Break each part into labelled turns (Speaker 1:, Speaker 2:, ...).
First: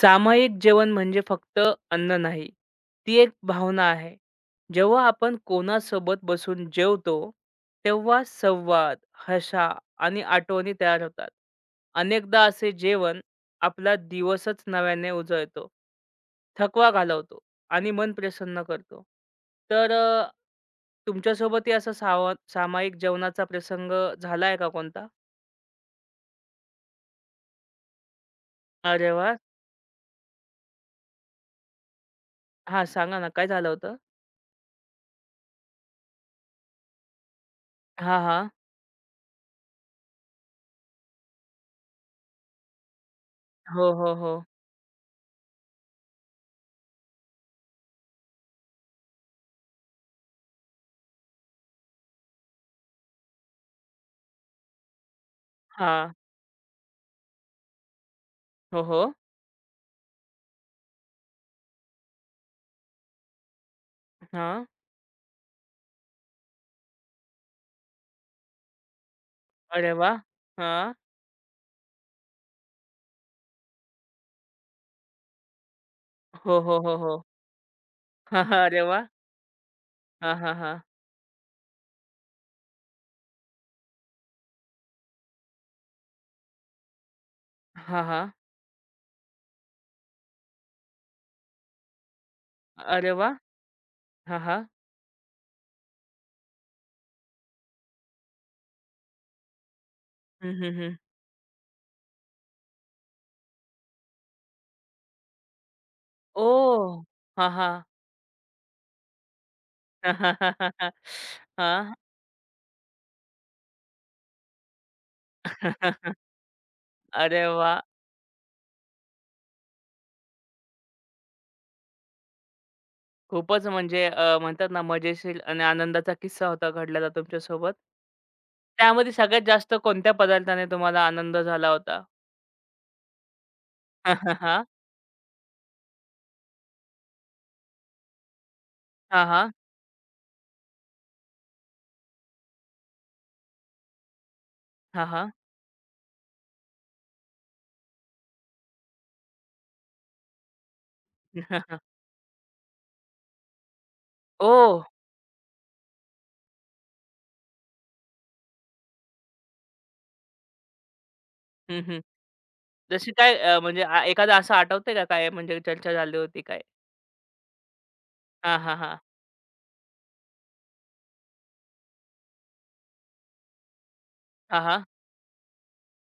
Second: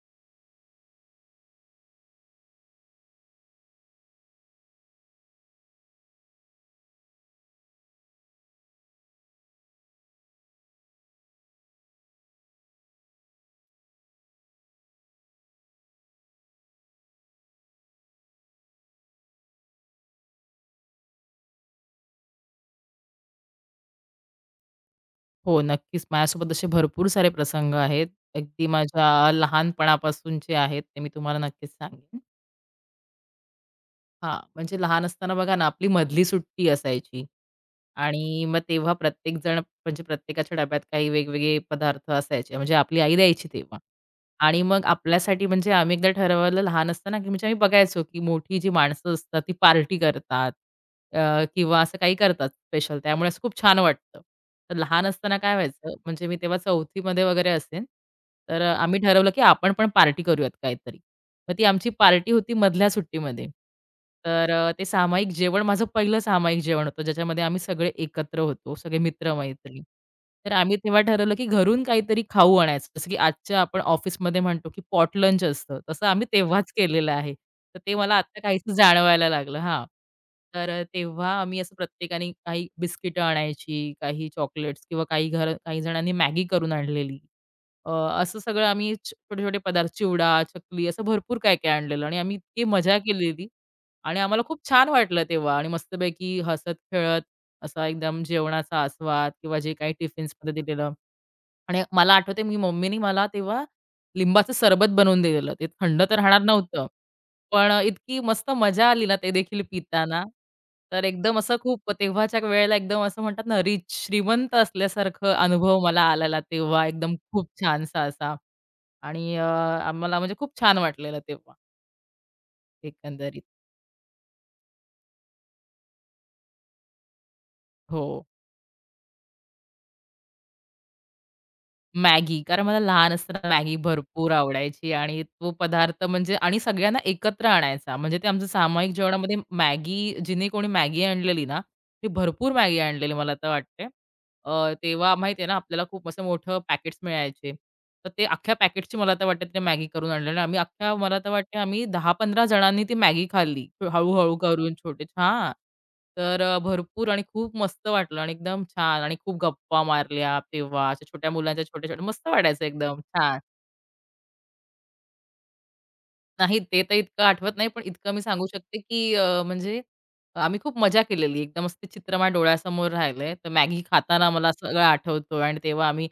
Speaker 1: सामायिक जेवण म्हणजे फक्त अन्न नाही. ती एक भावना आहे. जेव्हा आपण कोणासोबत बसून जेवतो, तेव्हा संवाद, हशा आणि आठवणी तयार होतात. अनेकदा असे जेवण आपला दिवसच नव्याने उजळतो, थकवा घालवतो आणि मन प्रसन्न करतो. तर तुमच्यासोबतही असा सावा सामायिक जेवणाचा प्रसंग झालाय का कोणता?
Speaker 2: हो, नक्कीच. माझ्यासोबत असे भरपूर सारे प्रसंग आहेत. अगदी
Speaker 1: अरे
Speaker 2: माझ्या
Speaker 1: वाह!
Speaker 2: लहानपणापासूनचे आहेत, ते मी तुम्हाला नक्कीच सांगेन.
Speaker 1: हां, सांगा ना काय झालं होतं?
Speaker 2: म्हणजे लहान असताना बघा ना, आपली मधली सुट्टी असायची.
Speaker 1: हां,
Speaker 2: आणि
Speaker 1: हां.
Speaker 2: मग तेव्हा प्रत्येकजण म्हणजे प्रत्येकाच्या डब्यात काही वेगवेगळे पदार्थ असायचे. म्हणजे आपली आई द्यायची तेव्हा.
Speaker 1: हो, हो, हो.
Speaker 2: आणि मग आपल्यासाठी म्हणजे आम्ही एकदा ठरवलं लहान असताना, की म्हणजे आम्ही बघायचो, की मोठी जी माणसं असतात ती पार्टी करतात किंवा असं काही करतात स्पेशल. त्यामुळे असं खूप छान वाटतं. तर लहान असताना काय व्हायचं,
Speaker 1: हां.
Speaker 2: म्हणजे मी तेव्हा चौथी वगैरे असेन, तर
Speaker 1: हो,
Speaker 2: आम्ही
Speaker 1: हो.
Speaker 2: ठरवलं, की आपण पण पार्टी करूयात काहीतरी. मग ती आमची पार्टी होती मधल्या सुट्टीमध्ये. तर
Speaker 1: हां.
Speaker 2: ते सामायिक जेवण माझं पहिलं सामायिक जेवण होतं, ज्याच्यामध्ये आम्ही सगळे एकत्र होतो, सगळे मित्र-मैत्रिणी.
Speaker 1: अरे वाह!
Speaker 2: तर आम्ही
Speaker 1: हां.
Speaker 2: तेव्हा ठरवलं, की घरून काहीतरी खाऊ आणायचं. जसं की आजच्या आपण ऑफिसमध्ये म्हणतो, की पॉट लंच असतं, तसं आम्ही
Speaker 1: हो,
Speaker 2: तेव्हाच
Speaker 1: हो, हो,
Speaker 2: केलेलं
Speaker 1: हो.
Speaker 2: आहे. तर ते मला आत्ता
Speaker 1: हां, हां.
Speaker 2: काहीसं
Speaker 1: अरे वाह!
Speaker 2: जाणवायला लागलं.
Speaker 1: हां, हां,
Speaker 2: तर
Speaker 1: हां.
Speaker 2: तेव्हा आम्ही असं प्रत्येकाने काही बिस्किटं आणायची, काही चॉकलेट्स किंवा काही घर काही जणांनी मॅगी करून आणलेली. अ,
Speaker 1: हां, हां.
Speaker 2: असं सगळं आम्ही छोटे-छोटे पदार्थ चिवडा, चकली असं भरपूर काय-काय आणलेलं आणि आम्ही इतकी मजा
Speaker 1: अरे वाह!
Speaker 2: केलेली आणि
Speaker 1: हां,
Speaker 2: आम्हाला खूप
Speaker 1: हां.
Speaker 2: छान वाटलं तेव्हा आणि मस्तपैकी हसत-खेळत असा एकदम जेवणाचा आस्वाद किंवा जे काही
Speaker 1: हं,
Speaker 2: टिफिन्समध्ये
Speaker 1: हं,
Speaker 2: दिलेलं
Speaker 1: हं.
Speaker 2: आणि मला आठवते मी मम्मीनी मला तेव्हा लिंबाचं सरबत बनवून दिलेलं. ते थंड तर राहणार नव्हतं.
Speaker 1: ओह! हां,
Speaker 2: पण
Speaker 1: हां.
Speaker 2: इतकी मस्त मजा आली ना ते देखील पिताना. तर एकदम असं खूप
Speaker 1: हां.
Speaker 2: तेव्हाच्या वेळेला एकदम असं म्हणतात ना रिच श्रीमंत असल्यासारखं अनुभव मला आलेला तेव्हा एकदम
Speaker 1: अरे
Speaker 2: खूप
Speaker 1: वाह!
Speaker 2: छानसा असा. आणि आम्हाला म्हणजे खूप छान वाटलेलं तेव्हा एकंदरीत.
Speaker 1: खूपच म्हणजे म्हणतात ना मजेशीर आणि आनंदाचा किस्सा होता घडलेला तुमच्यासोबत.
Speaker 2: हो.
Speaker 1: त्यामध्ये सगळ्यात जास्त कोणत्या पदार्थाने तुम्हाला आनंद झाला होता?
Speaker 2: मॅगी कारण मला लहान असताना मॅगी
Speaker 1: हां,
Speaker 2: भरपूर
Speaker 1: हां.
Speaker 2: आवडायची आणि तो पदार्थ म्हणजे आणि सगळ्यांना एकत्र आणायचा. म्हणजे ते आमचं सामायिक
Speaker 1: हां,
Speaker 2: जेवणामध्ये
Speaker 1: हां.
Speaker 2: मॅगी जिने कोणी मॅगी आणलेली ना, ती भरपूर मॅगी आणलेली मला तर वाटते. तेव्हा
Speaker 1: हां,
Speaker 2: माहिती आहे ना, आपल्याला खूप असं मोठं पॅकेट्स मिळायचे. तर ते अख्ख्या पॅकेटची मला तर वाटतं ते मॅगी करून आणलेलं. आम्ही अख्ख्या मला तर वाटते
Speaker 1: हां.
Speaker 2: आम्ही 10-15 जणांनी ती मॅगी खाल्ली. हळू-हळू करून
Speaker 1: ओह!
Speaker 2: छोटे हां. तर भरपूर आणि खूप मस्त वाटलं आणि एकदम छान आणि खूप गप्पा मारल्या तेव्हा. अशा छोट्या मुलांच्या
Speaker 1: हं, हं.
Speaker 2: छोट्या-छोट्या मस्त वाटायचं एकदम
Speaker 1: जशी काय
Speaker 2: छान.
Speaker 1: म्हणजे आ एखादं असं आठवतंय का काय म्हणजे चर्चा झाली होती
Speaker 2: नाही
Speaker 1: काय?
Speaker 2: ते तर इतकं आठवत नाही, पण इतकं मी सांगू
Speaker 1: हां, हां,
Speaker 2: शकते,
Speaker 1: हां.
Speaker 2: की म्हणजे आम्ही खूप मजा केलेली. एकदम मस्त चित्र माझ्या डोळ्यासमोर राहिलंय. तर मॅगी खाताना मला
Speaker 1: हां,
Speaker 2: सगळं
Speaker 1: हां.
Speaker 2: आठवतो आणि तेव्हा आम्ही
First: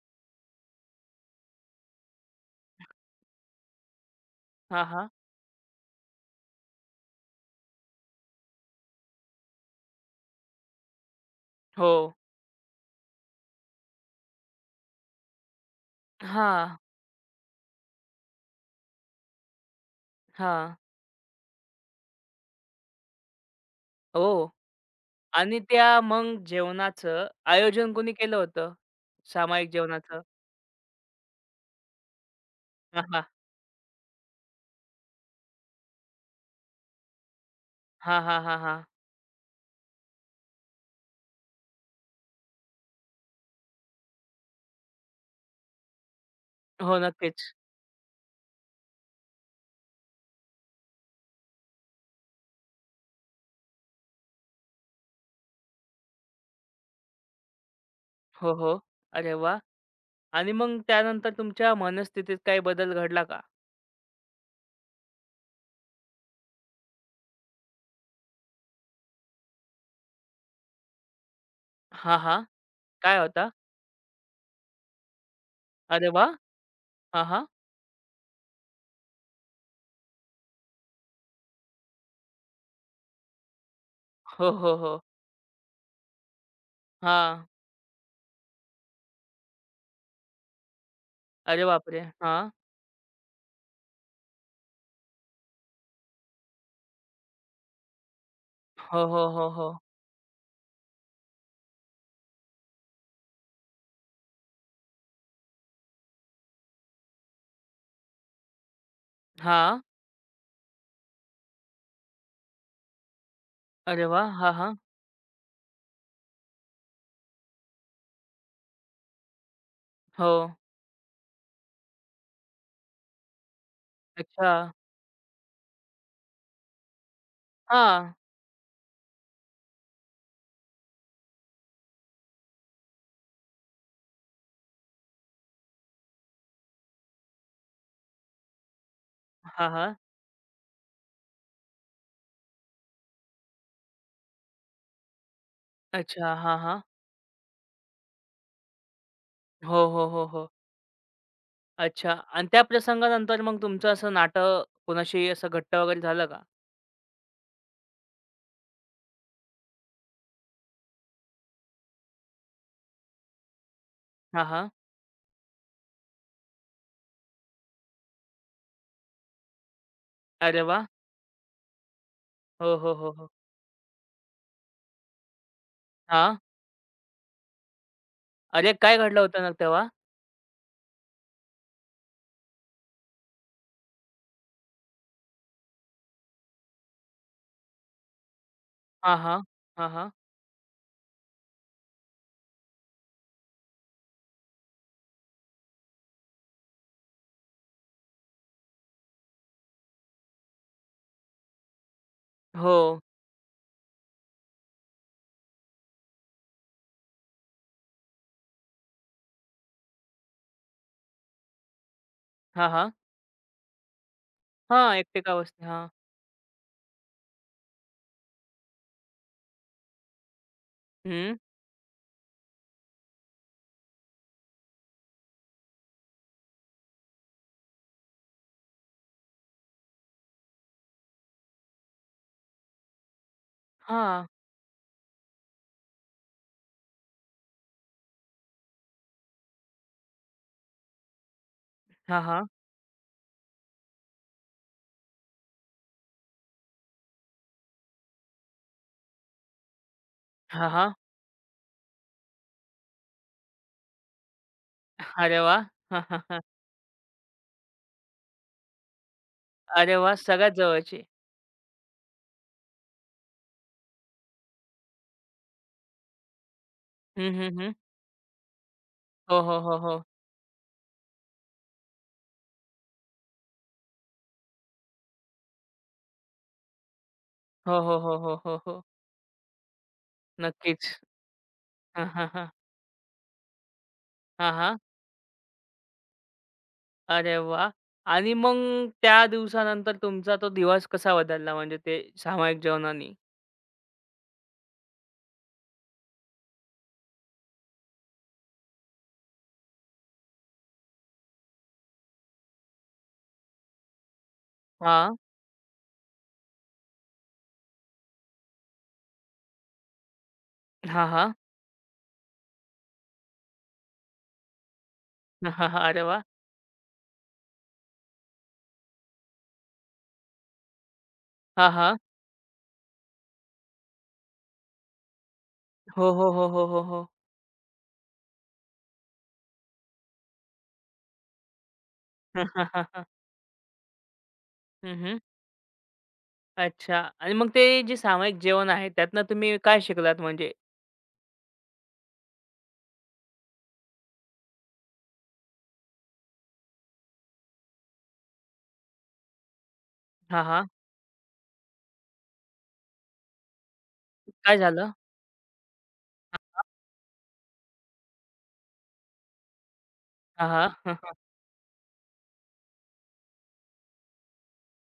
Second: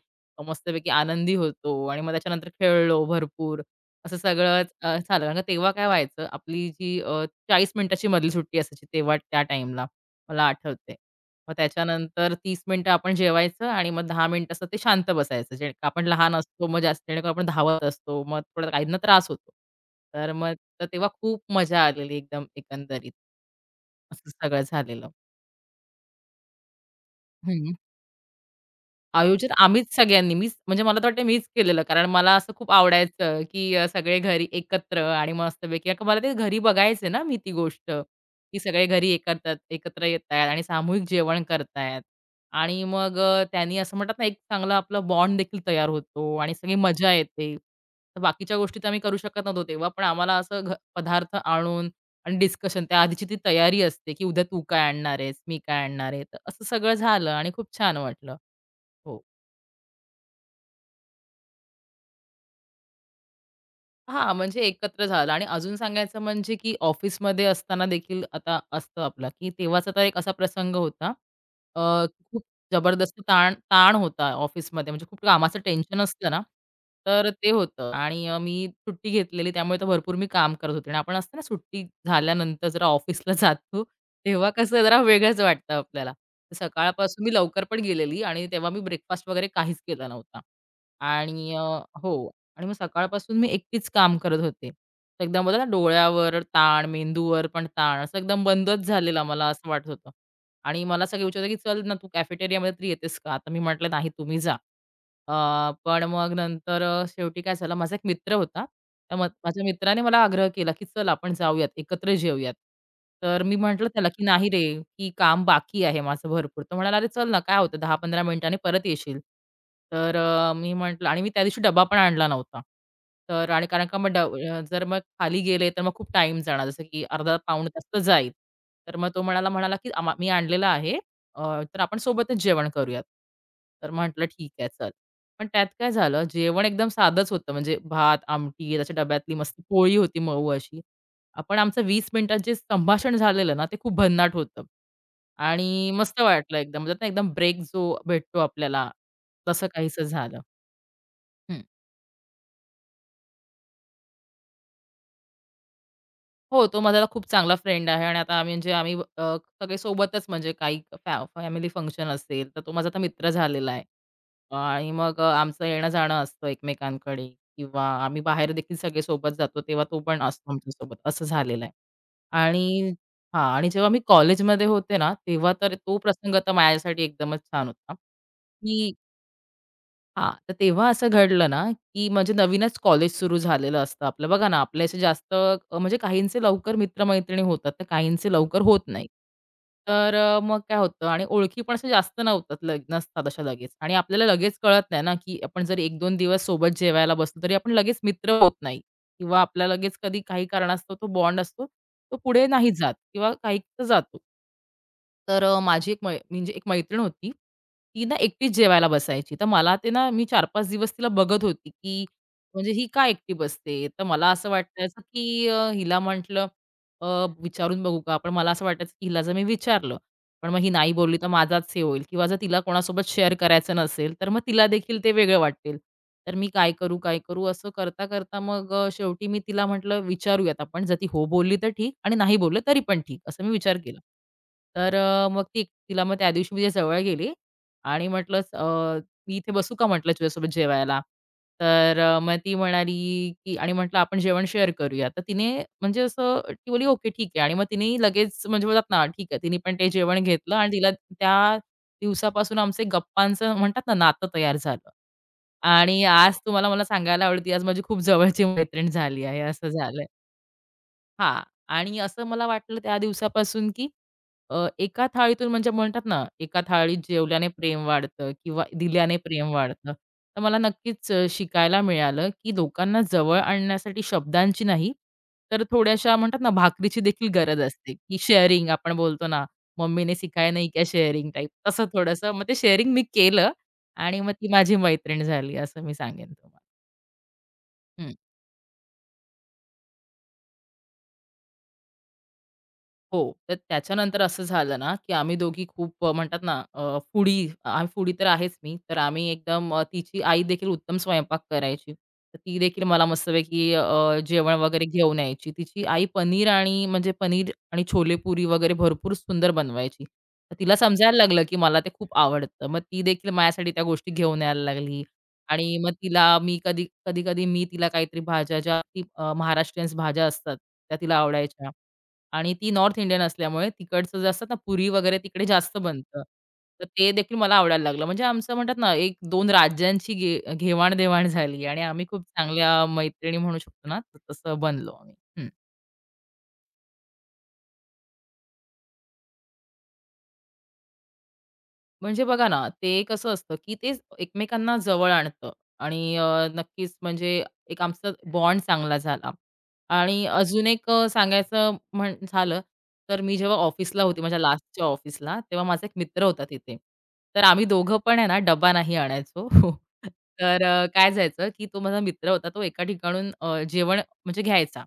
Speaker 2: मस्तपैकी आनंदी होतो आणि मग त्याच्यानंतर खेळलो भरपूर. असं सगळंच
Speaker 1: हां, हां.
Speaker 2: झालं. कारण का तेव्हा काय व्हायचं, आपली जी 40 मिनिटाची मधली सुट्टी असायची तेव्हा त्या टाईमला, मला आठवतंय. मग
Speaker 1: हो.
Speaker 2: त्याच्यानंतर 30 मिनिटं आपण जेवायचं आणि मग 10 मिनिटं असं ते शांत बसायचं. जे आपण लहान असतो,
Speaker 1: हां,
Speaker 2: मग जास्त जेणेकरून आपण धावत असतो, मग थोडा काहींना त्रास होतो. तर मग
Speaker 1: हां.
Speaker 2: तर तेव्हा खूप मजा आलेली एकदम एकंदरीत. असं
Speaker 1: हो.
Speaker 2: सगळं झालेलं.
Speaker 1: आणि त्या मग जेवणाचं आयोजन कोणी केलं होतं?
Speaker 2: आयोजन
Speaker 1: सामायिक
Speaker 2: आम्हीच
Speaker 1: जेवणाचं?
Speaker 2: सगळ्यांनी मीच म्हणजे मला तर वाटतं मीच केलेलं. कारण मला असं खूप
Speaker 1: हां, हां.
Speaker 2: आवडायचं, की सगळे घरी एकत्र आणि मस्तपैकी कारण मला ते घरी बघायचे ना मी ती गोष्ट,
Speaker 1: हां, हां,
Speaker 2: की
Speaker 1: हां, हां.
Speaker 2: सगळे घरी एकत्र एकत्र येतायत आणि सामूहिक जेवण करतायत आणि मग त्यांनी असं म्हणतात ना, एक चांगला आपला बॉन्ड देखील तयार होतो आणि सगळी
Speaker 1: हो,
Speaker 2: मजा
Speaker 1: नक्कीच.
Speaker 2: येते. तर बाकीच्या गोष्टी तर आम्ही करू शकत नव्हतो तेव्हा, पण आम्हाला असं पदार्थ आणून आणि डिस्कशन त्याआधीची ती तयारी असते, की उद्या तू काय आणणार आहेस? मी काय आणणार आहे? तर असं सगळं झालं आणि खूप छान वाटलं.
Speaker 1: हो, हो.
Speaker 2: हो.
Speaker 1: अरे वाह! आणि मग त्यानंतर तुमच्या मनस्थितीत काही बदल घडला का?
Speaker 2: हां, म्हणजे एकत्र झालं आणि अजून सांगायचं म्हणजे, की ऑफिसमध्ये असताना देखील आता असतं आपला, की तेव्हाचा तर एक असा प्रसंग होता. अ,
Speaker 1: हां, हां.
Speaker 2: खूप
Speaker 1: काय
Speaker 2: जबरदस्त
Speaker 1: होता?
Speaker 2: ताण ताण होता ऑफिसमध्ये, म्हणजे खूप कामाचं टेन्शन
Speaker 1: अरे
Speaker 2: असतं
Speaker 1: वाह!
Speaker 2: ना,
Speaker 1: हां,
Speaker 2: तर
Speaker 1: हां.
Speaker 2: ते होतं आणि मी सुट्टी घेतलेली त्यामुळे तर भरपूर मी काम करत होते आणि आपण असतं ना, सुट्टी झाल्यानंतर जरा ऑफिसला जातो, तेव्हा
Speaker 1: हो, हो,
Speaker 2: कसं जरा
Speaker 1: हो.
Speaker 2: वेगळंच वाटतं आपल्याला. तर सकाळपासून मी
Speaker 1: हां.
Speaker 2: लवकर पण गेलेली आणि तेव्हा मी ब्रेकफास्ट वगैरे काहीच केला नव्हता आणि
Speaker 1: अरे बापरे!
Speaker 2: हो.
Speaker 1: हां.
Speaker 2: आणि मग सकाळपासून मी एकटीच काम करत होते. तर एकदम बोलतात ना डोळ्यावर ताण, मेंदूवर पण ताण असं एकदम बंदच
Speaker 1: हो,
Speaker 2: झालेला
Speaker 1: हो,
Speaker 2: मला
Speaker 1: हो,
Speaker 2: असं
Speaker 1: हो.
Speaker 2: वाटत होतं. आणि मला सगळे विचारत होते, की "चल ना, तू कॅफेटेरियामध्ये तरी येतेस का?" तर मी म्हटलं, "नाही, तुम्ही जा." अ, पण मग नंतर शेवटी काय झालं, माझा एक मित्र होता. तर मग माझ्या
Speaker 1: हां.
Speaker 2: मित्राने मला आग्रह केला, की "चल आपण जाऊयात, एकत्र जेऊयात." तर मी म्हटलं
Speaker 1: अरे
Speaker 2: त्याला, की
Speaker 1: वाह!
Speaker 2: "नाही
Speaker 1: हां,
Speaker 2: रे,
Speaker 1: हां.
Speaker 2: की काम बाकी आहे माझं भरपूर." तो म्हणाला, "अरे चल ना, काय होतं 10-15 मिनिटांनी परत येशील." तर
Speaker 1: हो.
Speaker 2: मी म्हटलं आणि मी त्या दिवशी डबा पण आणला नव्हता. तर आणि कारण का मग
Speaker 1: अच्छा.
Speaker 2: जर मग खाली गेले तर मग खूप टाईम जाणार, जसं की अर्धा पाऊण तास तर
Speaker 1: हां.
Speaker 2: जाईल. तर मग तो म्हणाला म्हणाला, की " मी आणलेला आहे, तर आपण सोबतच जेवण करूयात." तर म्हटलं, "ठीक आहे, चल." पण त्यात काय झालं, जेवण एकदम साधंच होतं. म्हणजे भात, आमटी, त्याच्या डब्यातली मस्त
Speaker 1: हां,
Speaker 2: पोळी
Speaker 1: हां.
Speaker 2: होती मऊ अशी. पण आमचं 20 मिनिटात जे संभाषण झालेलं ना, ते खूप भन्नाट होतं आणि मस्त
Speaker 1: अच्छा. हां,
Speaker 2: वाटलं
Speaker 1: हां.
Speaker 2: एकदम. म्हणजे ना एकदम ब्रेक जो भेटतो आपल्याला, तसं
Speaker 1: हो,
Speaker 2: काहीसं
Speaker 1: हो, हो,
Speaker 2: झालं.
Speaker 1: हो.
Speaker 2: हं.
Speaker 1: अच्छा आणि त्या प्रसंगानंतर मग तुमचं असं नातं कोणाशी असं घट्ट वगैरे झालं का?
Speaker 2: हो, तो माझा खूप चांगला फ्रेंड आहे आणि आता आम्ही म्हणजे आम्ही सगळे सोबतच म्हणजे काही फॅमिली फंक्शन असेल, तर तो माझा आता मित्र झालेला आहे.
Speaker 1: हां, हां.
Speaker 2: आणि मग आमचं येणं-जाणं असतं एकमेकांकडे किंवा आम्ही बाहेर देखील सगळे सोबत जातो, तेव्हा तो पण असतो
Speaker 1: अरे वाह!
Speaker 2: आमच्यासोबत, असं झालेलं आहे.
Speaker 1: हो,
Speaker 2: आणि
Speaker 1: हो, हो, हो.
Speaker 2: आणि जेव्हा मी कॉलेजमध्ये होते ना, तेव्हा तर तो प्रसंग
Speaker 1: हां.
Speaker 2: तर माझ्यासाठी एकदमच छान होता,
Speaker 1: अरे
Speaker 2: की
Speaker 1: काय घडलं होतं ना तेव्हा?
Speaker 2: तर तेव्हा असं घडलं ना, की म्हणजे नवीनच कॉलेज सुरू झालेलं असतं आपलं. बघा ना, आपल्या असे जास्त म्हणजे काहींचे लवकर मित्र होतात, तर काहींचे लवकर होत नाही.
Speaker 1: हां, हां. हां, हां.
Speaker 2: तर मग काय होतं आणि ओळखी पण अशा जास्त नव्हतात नसतात अशा लगेच आणि आपल्याला लगेच कळत नाही ना, की आपण जर 1-2 दिवस सोबत जेवायला बसलो, तरी आपण लगेच मित्र होत नाही किंवा आपला लगेच कधी काही कारणास्तव तो बॉन्ड असतो, तो पुढे नाही
Speaker 1: हो.
Speaker 2: जात किंवा काहींचा जातो. तर माझी एक म्हणजे एक मैत्रीण होती. ती ना एकटीच जेवायला बसायची. तर मला ते ना मी 4-5 दिवस तिला बघत होती, की
Speaker 1: हां,
Speaker 2: म्हणजे ही
Speaker 1: हां.
Speaker 2: का एकटी बसते? तर मला असं
Speaker 1: हां,
Speaker 2: वाटायचं,
Speaker 1: एकटे का
Speaker 2: की
Speaker 1: बसले? हां.
Speaker 2: हिला म्हटलं विचारून बघू का? पण मला असं वाटायचं, की हिला जर मी विचारलं, पण मग ही नाही बोलली तर
Speaker 1: हं.
Speaker 2: माझाच हे होईल किंवा जर तिला कोणासोबत शेअर करायचं नसेल, तर मग तिला देखील ते वेगळं वाटेल. तर मी काय करू, काय करू? असं करता-करता मग शेवटी मी तिला म्हटलं, "विचारूयात आपण. जर ती हो बोलली तर ठीक आणि नाही बोलली तरी पण ठीक." असं मी विचार केला.
Speaker 1: हां.
Speaker 2: तर मग ती तिला मग त्या दिवशी मी तिच्या जवळ गेली आणि म्हटलं "मी इथे बसू का?" म्हटलं "तुझ्यासोबत जेवायला." तर
Speaker 1: हां,
Speaker 2: मग
Speaker 1: हां.
Speaker 2: ती म्हणाली, की आणि म्हटलं, "आपण जेवण शेअर करूया." तर तिने म्हणजे असं ती बोली "ओके, ठीक आहे." आणि मग तिने लगेच म्हणजे बोलतात ना, ठीक आहे, तिने पण ते जेवण घेतलं
Speaker 1: हां,
Speaker 2: आणि तिला
Speaker 1: हां.
Speaker 2: त्या दिवसापासून आमचे गप्पांचं म्हणतात ना, नातं तयार झालं.
Speaker 1: अरे वाह!
Speaker 2: आणि
Speaker 1: हां, हां,
Speaker 2: आज
Speaker 1: हां.
Speaker 2: तुम्हाला मला सांगायला आवडेल, ती आज माझी खूप जवळची मैत्रीण झाली आहे, असं
Speaker 1: अरे
Speaker 2: झालंय.
Speaker 1: वाह! सगळ्यात जवळचे.
Speaker 2: हां. आणि असं मला वाटलं त्या दिवसापासून, की एका थाळीतून म्हणजे म्हणतात ना, एका थाळीत
Speaker 1: हं,
Speaker 2: जेवल्याने
Speaker 1: हं, हं.
Speaker 2: प्रेम वाढतं किंवा दिल्याने
Speaker 1: हो,
Speaker 2: प्रेम
Speaker 1: हो, हो,
Speaker 2: वाढतं.
Speaker 1: हो.
Speaker 2: तर मला नक्कीच शिकायला मिळालं, की लोकांना जवळ आणण्यासाठी शब्दांची नाही, तर थोड्याशा म्हणतात ना, भाकरीची देखील गरज
Speaker 1: हो,
Speaker 2: असते,
Speaker 1: हो, हो,
Speaker 2: की
Speaker 1: हो, हो,
Speaker 2: शेअरिंग
Speaker 1: हो. हो
Speaker 2: आपण बोलतो ना, मम्मीने सिखाया नहीं क्या
Speaker 1: नक्कीच.
Speaker 2: शेअरिंग टाइप तसं
Speaker 1: हां, हां,
Speaker 2: थोडंसं. मग
Speaker 1: हां.
Speaker 2: ते शेअरिंग मी केलं आणि मग ती
Speaker 1: हां,
Speaker 2: माझी
Speaker 1: हां.
Speaker 2: मैत्रीण झाली असं मी सांगेन तुम्हाला.
Speaker 1: अरे वाह! आणि मग त्या दिवसानंतर तुमचा तो दिवस कसा बदलला म्हणजे ते सामायिक जेवणानी?
Speaker 2: हो. तर त्याच्यानंतर असं झालं ना, की आम्ही दोघी खूप म्हणतात ना फूडी आम्ही फूडी तर आहेच मी. तर आम्ही एकदम तिची आई देखील उत्तम स्वयंपाक करायची. तर ती देखील मला मस्तपैकी जेवण वगैरे
Speaker 1: हां.
Speaker 2: घेऊन यायची. तिची आई पनीर आणि म्हणजे पनीर आणि छोलेपुरी वगैरे भरपूर सुंदर बनवायची. तर तिला
Speaker 1: हां,
Speaker 2: समजायला
Speaker 1: हां.
Speaker 2: लागलं, की मला ते खूप आवडतं. मग ती देखील माझ्यासाठी त्या गोष्टी घेऊन यायला लागली
Speaker 1: हां,
Speaker 2: आणि
Speaker 1: हां.
Speaker 2: मग
Speaker 1: अरे वाह!
Speaker 2: तिला मी कधी कधी-कधी मी तिला काहीतरी भाज्या ज्या ती महाराष्ट्रीयन्स भाज्या असतात, त्या तिला आवडायच्या.
Speaker 1: हां, हां.
Speaker 2: आणि ती नॉर्थ इंडियन असल्यामुळे तिकडचं जे असतात ना पुरी वगैरे तिकडे जास्त
Speaker 1: हो,
Speaker 2: बनतं.
Speaker 1: हो, हो, हो, हो,
Speaker 2: तर
Speaker 1: हो.
Speaker 2: ते देखील मला आवडायला लागलं. म्हणजे आमचं म्हणतात ना, एक दोन राज्यांची घे घेवाण-देवाण झाली आणि आम्ही खूप चांगल्या मैत्रिणी म्हणू शकतो ना, तर तसं बनलो आम्ही.
Speaker 1: हं,
Speaker 2: हं.
Speaker 1: अच्छा आणि मग ते जे सामायिक जेवण आहे त्यातनं तुम्ही काय शिकलात म्हणजे?
Speaker 2: म्हणजे बघा ना, ते कसं असतं, की ते एकमेकांना जवळ आणतं आणि नक्कीच म्हणजे एक आमचा बॉन्ड चांगला झाला. आणि
Speaker 1: हां,
Speaker 2: अजून
Speaker 1: हां.
Speaker 2: एक सांगायचं म्हण झालं, तर मी जेव्हा ऑफिसला होती, माझ्या
Speaker 1: काय
Speaker 2: लास्टच्या
Speaker 1: झालं?
Speaker 2: ऑफिसला, तेव्हा माझा एक मित्र होता तिथे. तर आम्ही दोघं पण आहे ना, डबा नाही आणायचो.
Speaker 1: हां,
Speaker 2: तर
Speaker 1: हां. हां,
Speaker 2: काय जायचं, की तो माझा मित्र होता, तो एका ठिकाणून जेवण म्हणजे घ्यायचा.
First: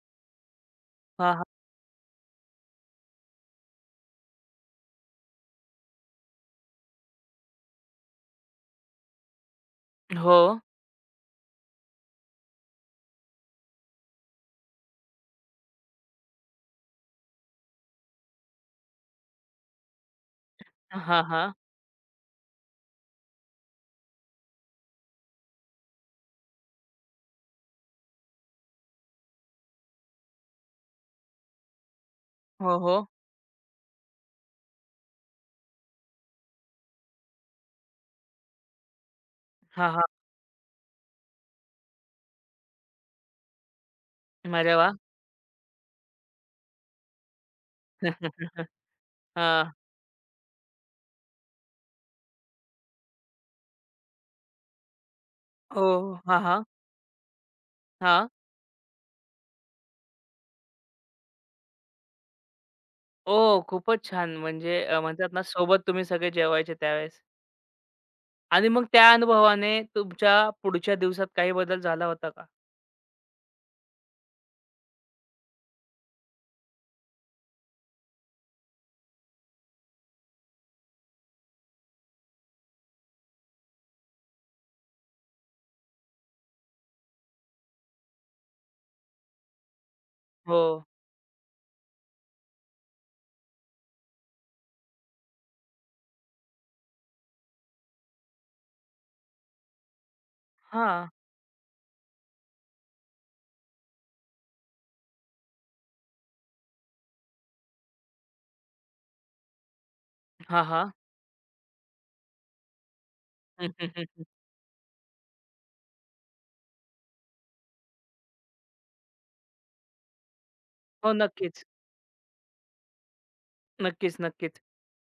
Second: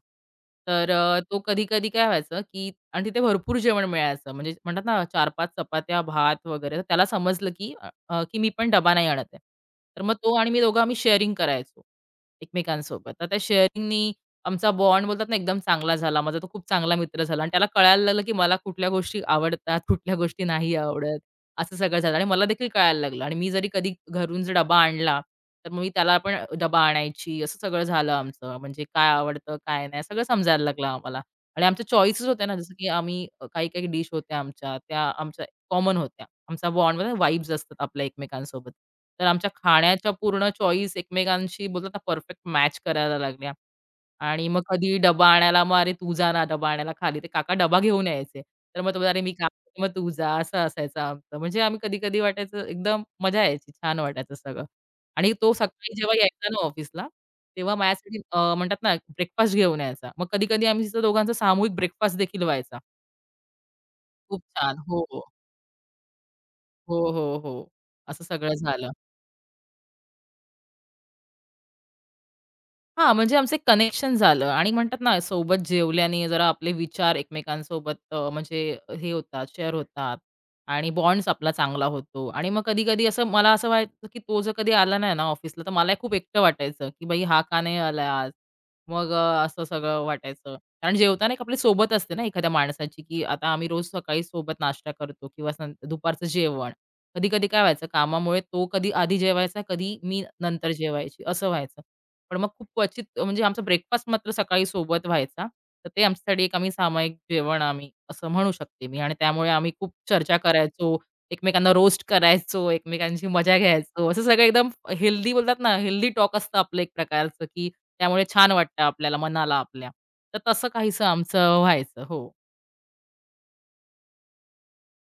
Speaker 2: तर तो
Speaker 1: हां.
Speaker 2: कधी-कधी काय व्हायचं, की आणि तिथे भरपूर जेवण मिळायचं. म्हणजे म्हणतात ना 4-5 चपात्या, भात वगैरे. तर त्याला समजलं, की अ, अ, की मी पण डबा नाही आणत आहे. तर मग तो
Speaker 1: हो.
Speaker 2: आणि मी दोघं आम्ही शेअरिंग करायचो एकमेकांसोबत. तर त्या शेअरिंगनी आमचा बॉन्ड बोलतात ना एकदम चांगला झाला. माझा तो खूप चांगला मित्र झाला आणि त्याला कळायला लागलं, की मला कुठल्या गोष्टी आवडतात, कुठल्या गोष्टी नाही आवडत.
Speaker 1: हां, हां.
Speaker 2: असं सगळं झालं आणि मला देखील कळायला लागलं आणि मी जरी कधी घरून जर डबा आणला, तर मग मी त्याला पण डबा आणायची. असं सगळं झालं आमचं. म्हणजे काय आवडतं, काय नाही सगळं समजायला लागलं आम्हाला. आणि आमच्या चॉईसेस होत्या ना, जसं
Speaker 1: हो,
Speaker 2: की
Speaker 1: हो.
Speaker 2: आम्ही काही-काही डिश होत्या आमच्या, त्या आमच्या कॉमन होत्या. आमचा बॉन्ड वाइब्स असतात आपल्या एकमेकांसोबत. तर आमच्या
Speaker 1: हां, हां.
Speaker 2: खाण्याच्या पूर्ण चॉईस एकमेकांशी बोलतात परफेक्ट मॅच करायला लागल्या. आणि मग
Speaker 1: अरे वाह!
Speaker 2: कधी डब्बा आणायला, मग "अरे तू जा ना डब्बा आणायला खाली." ते काका डबा घेऊन यायचे. तर मग तो बोलला, "अरे मी का."
Speaker 1: हां.
Speaker 2: "मग तू जा." असं असायचं आमचं. म्हणजे आम्ही कधी-कधी वाटायचं एकदम मजा यायची. छान वाटायचं सगळं. आणि तो
Speaker 1: हो.
Speaker 2: सकाळी जेव्हा
Speaker 1: हां,
Speaker 2: यायचा
Speaker 1: हां.
Speaker 2: ना ऑफिसला, तेव्हा माझ्यासाठी
Speaker 1: हां.
Speaker 2: म्हणतात ना ब्रेकफास्ट घेऊन यायचा. मग कधी-कधी आम्ही तिथं दोघांचा सामूहिक ब्रेकफास्ट देखील व्हायचा.
Speaker 1: ओह! खूपच छान
Speaker 2: खूप छान.
Speaker 1: म्हणजे
Speaker 2: हो, हो.
Speaker 1: म्हणतात ना सोबत तुम्ही सगळे जेवायचे
Speaker 2: हो,
Speaker 1: त्यावेळेस.
Speaker 2: हो, हो. असं सगळं
Speaker 1: आणि मग
Speaker 2: झालं.
Speaker 1: त्या अनुभवाने तुमच्या पुढच्या दिवसात काही बदल झाला होता का?
Speaker 2: हां, म्हणजे आमचं एक कनेक्शन झालं आणि म्हणतात ना, सोबत जेवल्याने जरा आपले विचार एकमेकांसोबत म्हणजे हे होतात, शेअर होतात आणि बॉन्ड्स आपला चांगला होतो आणि मग कधी-कधी असं मला असं व्हायचं, की तो जर कधी आला नाही ना ऑफिसला, तर मला खूप एकटं वाटायचं, की "बाई हा का नाही आलाय आज?" मग असं सगळं वाटायचं.
Speaker 1: हो.
Speaker 2: कारण जेवताना एक आपली सोबत असते ना एखाद्या माणसाची, की आता आम्ही रोज सकाळी सोबत नाश्ता करतो किंवा सं दुपारचं जेवण. कधी-कधी काय व्हायचं, कामामुळे तो कधी आधी जेवायचा, कधी मी नंतर
Speaker 1: हां.
Speaker 2: जेवायची, असं व्हायचं. पण मग खूप क्वचित म्हणजे आमचा ब्रेकफास्ट मात्र सकाळी सोबत व्हायचा. तर ते आमच्यासाठी एक आम्ही सामायिक जेवण आम्ही असं म्हणू शकते मी आणि त्यामुळे आम्ही खूप चर्चा
Speaker 1: हां, हां.
Speaker 2: करायचो, एकमेकांना रोस्ट करायचो, एकमेकांची मजा घ्यायचो. असं सगळं एकदम हेल्दी बोलतात ना, हेल्दी टॉक असतं आपलं एक प्रकारचं, की त्यामुळे छान वाटतं आपल्याला, मनाला आपल्या. तर तसं काहीसं
Speaker 1: हो,
Speaker 2: आमचं
Speaker 1: नक्कीच.
Speaker 2: व्हायचं. हो.
Speaker 1: नक्कीच, नक्कीच.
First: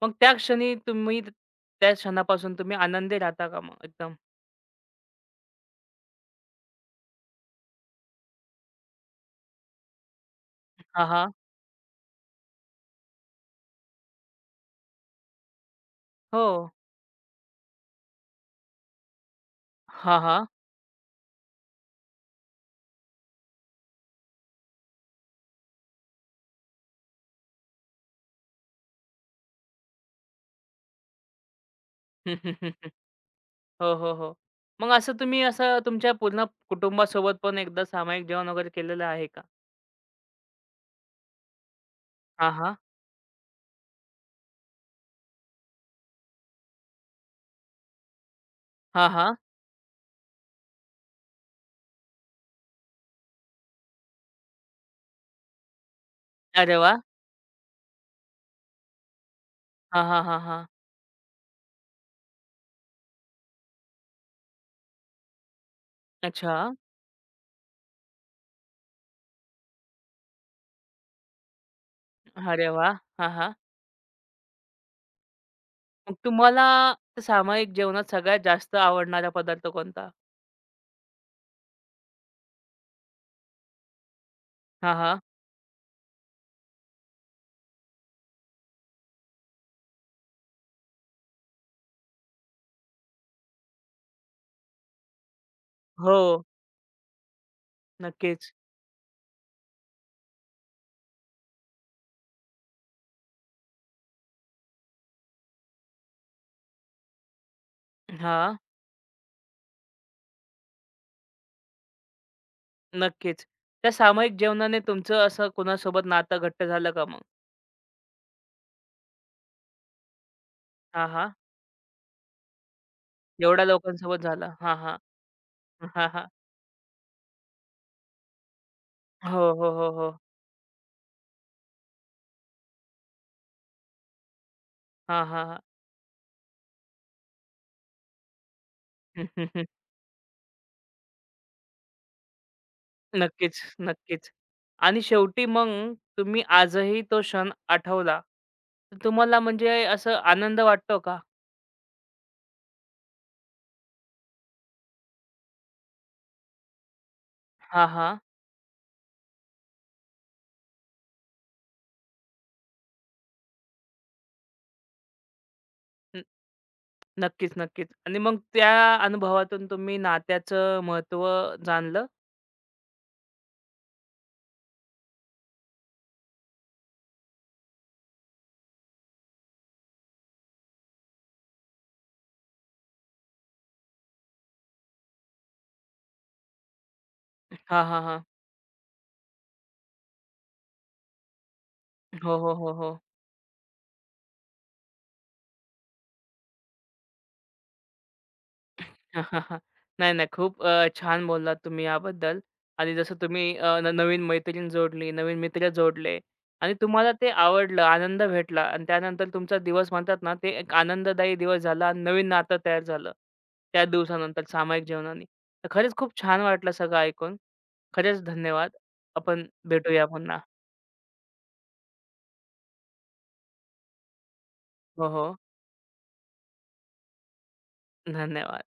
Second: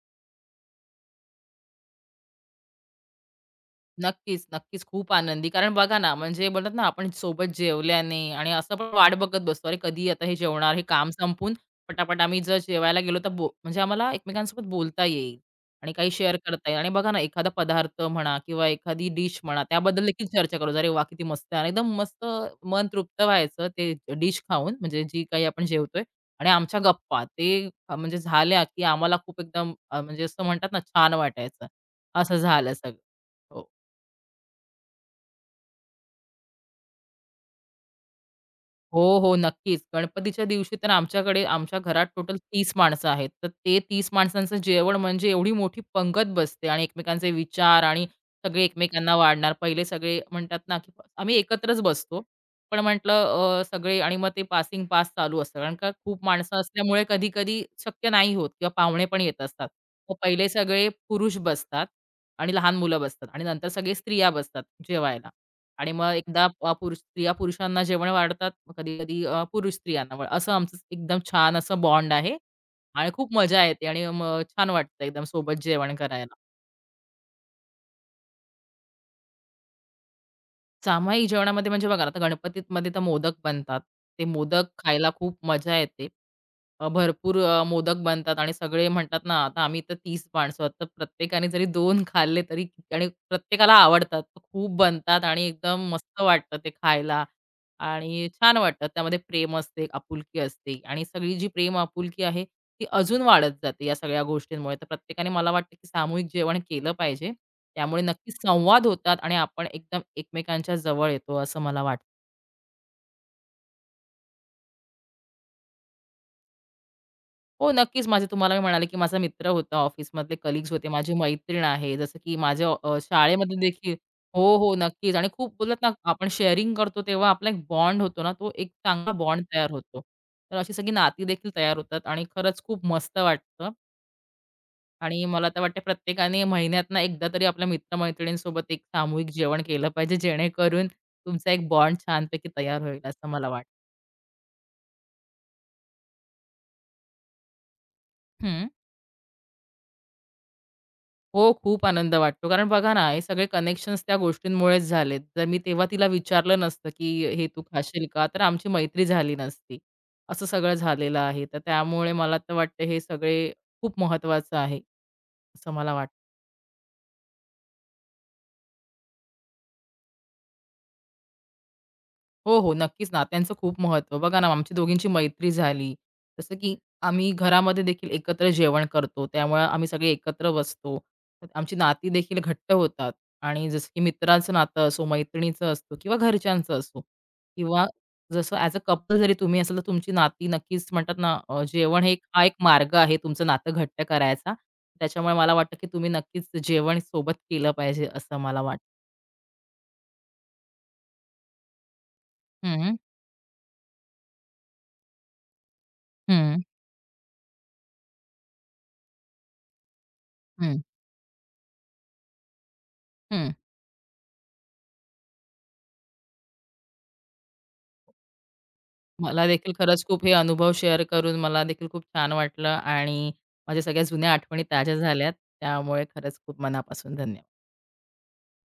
Speaker 1: मग त्या क्षणी तुम्ही त्या क्षणापासून तुम्ही आनंदी राहता का मग एकदम?
Speaker 2: नक्कीच, नक्कीच. खूप आनंदी. कारण बघा ना, म्हणजे बोलतात ना, आपण सोबत जेवल्याने आणि असं पण वाट बघत बसतो, अरे कधी आता हे जेवणार, हे
Speaker 1: हां,
Speaker 2: काम
Speaker 1: हां.
Speaker 2: संपून पटापट आम्ही जर जेवायला गेलो तर बो म्हणजे आम्हाला एकमेकांसोबत बोलता येईल आणि काही शेअर
Speaker 1: हो.
Speaker 2: करता येईल आणि बघा ना, एखादा पदार्थ म्हणा किंवा एखादी डिश म्हणा, त्याबद्दल
Speaker 1: हां,
Speaker 2: देखील
Speaker 1: हां.
Speaker 2: चर्चा करू. अरे वाह! किती मस्त आहे आणि एकदम मस्त मन तृप्त व्हायचं ते डिश खाऊन, म्हणजे जी काही आपण जेवतोय आणि आमच्या गप्पा ते म्हणजे झाल्या, की आम्हाला खूप एकदम म्हणजे असं म्हणतात ना, छान वाटायचं. असं झालं सगळं. हो.
Speaker 1: हो, हो, हो. मग असं तुम्ही असं तुमच्या पूर्ण कुटुंबासोबत पण एकदा सामायिक जेवण वगैरे
Speaker 2: हो,
Speaker 1: केलेलं आहे
Speaker 2: हो,
Speaker 1: का?
Speaker 2: नक्कीच. गणपतीच्या दिवशी तर आमच्याकडे आमच्या घरात टोटल
Speaker 1: हां,
Speaker 2: 30
Speaker 1: हां.
Speaker 2: माणसं आहेत. तर ते 30 माणसांचं जेवण म्हणजे एवढी मोठी पंगत बसते आणि एकमेकांचे विचार आणि सगळे
Speaker 1: हां,
Speaker 2: एकमेकांना
Speaker 1: हां.
Speaker 2: वाढणार. पहिले सगळे म्हणतात ना, की आम्ही एकत्रच बसतो. पण म्हटलं सगळे आणि मग ते पासिंग पास चालू असतं. कारण का खूप माणसं
Speaker 1: अरे वाह!
Speaker 2: असल्यामुळे कधी-कधी शक्य नाही होत किंवा पाहुणे पण येत असतात.
Speaker 1: हां,
Speaker 2: मग
Speaker 1: हां, हां,
Speaker 2: पहिले
Speaker 1: हां.
Speaker 2: सगळे पुरुष बसतात आणि लहान मुलं बसतात आणि नंतर सगळे स्त्रिया बसतात जेवायला. आणि मग एकदा
Speaker 1: अच्छा.
Speaker 2: पुरुष स्त्रिया पुरुषांना जेवण वाढतात, मग कधी-कधी पुरुष स्त्रियांना व असं आमचं एकदम छान असं बॉन्ड आहे
Speaker 1: अरे वाह!
Speaker 2: आणि
Speaker 1: हां,
Speaker 2: खूप
Speaker 1: हां.
Speaker 2: मजा येते आणि मग छान वाटतं एकदम सोबत जेवण
Speaker 1: मग
Speaker 2: करायला.
Speaker 1: तुम्हाला सामायिक जेवणात सगळ्यात जास्त आवडणारा पदार्थ कोणता?
Speaker 2: सामायिक जेवणामध्ये म्हणजे बघा ना, आता गणपतीमध्ये तर मोदक बनतात. ते मोदक
Speaker 1: हां,
Speaker 2: खायला
Speaker 1: हां.
Speaker 2: खूप मजा येते. भरपूर मोदक बनतात आणि सगळे म्हणतात ना, आता आम्ही तर 30 माणसं आहोत, तर प्रत्येकाने जरी 2 खाल्ले तरी किती- आणि प्रत्येकाला आवडतात. तर खूप बनतात आणि एकदम
Speaker 1: हो,
Speaker 2: मस्त वाटतं ते खायला आणि
Speaker 1: नक्कीच.
Speaker 2: छान वाटतं. त्यामध्ये प्रेम असते, आपुलकी असते आणि सगळी जी प्रेम आपुलकी आहे, ती अजून वाढत जाते या सगळ्या गोष्टींमुळे. तर प्रत्येकाने मला वाटतं, की सामूहिक जेवण केलं पाहिजे. त्यामुळे नक्कीच
Speaker 1: हां,
Speaker 2: संवाद होतात आणि आपण एकदम एकमेकांच्या जवळ येतो असं मला वाटतं.
Speaker 1: नक्कीच. त्या सामायिक जेवणाने तुमचं असं कोणासोबत नातं घट्ट झालं का मग?
Speaker 2: हो, नक्कीच माझे तुम्हाला मी म्हणाले, की माझा मित्र होता, ऑफिसमधले कलीग्स होते,
Speaker 1: हां,
Speaker 2: माझी
Speaker 1: हां.
Speaker 2: मैत्रीण आहे. जसं की माझ्या शाळेमध्ये
Speaker 1: एवढ्या
Speaker 2: देखील
Speaker 1: लोकांसोबत
Speaker 2: हो,
Speaker 1: झालं.
Speaker 2: हो,
Speaker 1: हां, हां.
Speaker 2: नक्कीच आणि खूप बोललात ना,
Speaker 1: हां, हां.
Speaker 2: आपण शेअरिंग करतो तेव्हा आपला एक बॉन्ड होतो ना, तो एक चांगला
Speaker 1: हो,
Speaker 2: बॉन्ड तयार
Speaker 1: हो, हो,
Speaker 2: होतो.
Speaker 1: हो.
Speaker 2: तर अशी सगळी नाती देखील तयार होतात आणि खरंच खूप मस्त वाटतं आणि
Speaker 1: हां, हां,
Speaker 2: मला
Speaker 1: हां.
Speaker 2: तर वाटतं प्रत्येकाने महिन्यातनं एकदा तरी आपल्या मित्र एक
Speaker 1: हं,
Speaker 2: सामूहिक
Speaker 1: हं,
Speaker 2: जेवण
Speaker 1: हं.
Speaker 2: केलं पाहिजे, जेणेकरून तुमचा एक बॉन्ड छानपैकी तयार होईल असं मला
Speaker 1: नक्कीच,
Speaker 2: वाटतं.
Speaker 1: नक्कीच. आणि शेवटी मग तुम्ही आजही तो क्षण आठवला,
Speaker 2: हं.
Speaker 1: तर तुम्हाला म्हणजे असं आनंद वाटतो का?
Speaker 2: हो, खूप आनंद वाटतो. कारण बघा ना, हे सगळे कनेक्शन्स त्या गोष्टींमुळेच झालेत. जर मी तेव्हा तिला विचारलं नसतं, की "हे तू
Speaker 1: हां,
Speaker 2: खाशील
Speaker 1: हां.
Speaker 2: का?" तर आमची मैत्री झाली नसती. असं सगळं झालेलं आहे. तर त्यामुळे मला तर वाटतं हे सगळे खूप महत्त्वाचं आहे, असं मला वाटतं.
Speaker 1: नक्कीच, नक्कीच. आणि मग त्या अनुभवातून तुम्ही नात्याचं महत्त्व जाणलं?
Speaker 2: हो, हो. नक्कीच, नात्यांचं खूप महत्त्व. बघा ना, आमची दोघींची मैत्री झाली. जसं की आम्ही घरामध्ये देखील एकत्र जेवण करतो, त्यामुळे आम्ही सगळे एकत्र बसतो. तर आमची नाती देखील घट्ट होतात आणि जसं की मित्राचं नातं असो, मैत्रिणीचं असो किंवा घरच्यांचं असो
Speaker 1: हां,
Speaker 2: किंवा
Speaker 1: हां, हां.
Speaker 2: जसं ॲज अ कपल जरी तुम्ही असाल, तर तुमची नाती नक्कीच म्हणतात ना, जेवण हे एक-
Speaker 1: हो,
Speaker 2: हा एक
Speaker 1: हो, हो, हो.
Speaker 2: मार्ग आहे तुमचं नातं घट्ट करायचा. त्याच्यामुळे मला वाटतं, की तुम्ही नक्कीच जेवण सोबत केलं पाहिजे असं मला वाटतं.
Speaker 1: हा, हा, हा. नाही, नाही. खूप छान बोललात तुम्ही याबद्दल
Speaker 2: हं,
Speaker 1: आणि
Speaker 2: हं.
Speaker 1: जसं तुम्ही अ, न नवीन मैत्रीण जोडली, नवीन मित्र जोडले आणि तुम्हाला ते आवडलं, आनंद भेटला आणि त्यानंतर तुमचा दिवस म्हणतात ना, ते एक
Speaker 2: हं,
Speaker 1: आनंददायी दिवस झाला आणि नवीन नातं तयार झालं.
Speaker 2: हं.
Speaker 1: त्या दिवसानंतर सामायिक जेवणाने. तर खरंच खूप छान वाटलं सगळं ऐकून. खरंच धन्यवाद. आपण
Speaker 2: मला देखील खरंच
Speaker 1: भेटूया
Speaker 2: खूप हे
Speaker 1: पुन्हा.
Speaker 2: अनुभव शेअर करून मला देखील खूप छान वाटलं आणि माझ्या सगळ्या जुन्या आठवणी ताज्या
Speaker 1: हो,
Speaker 2: झाल्यात.
Speaker 1: हो.
Speaker 2: त्यामुळे खरंच खूप मनापासून धन्यवाद.
Speaker 1: धन्यवाद.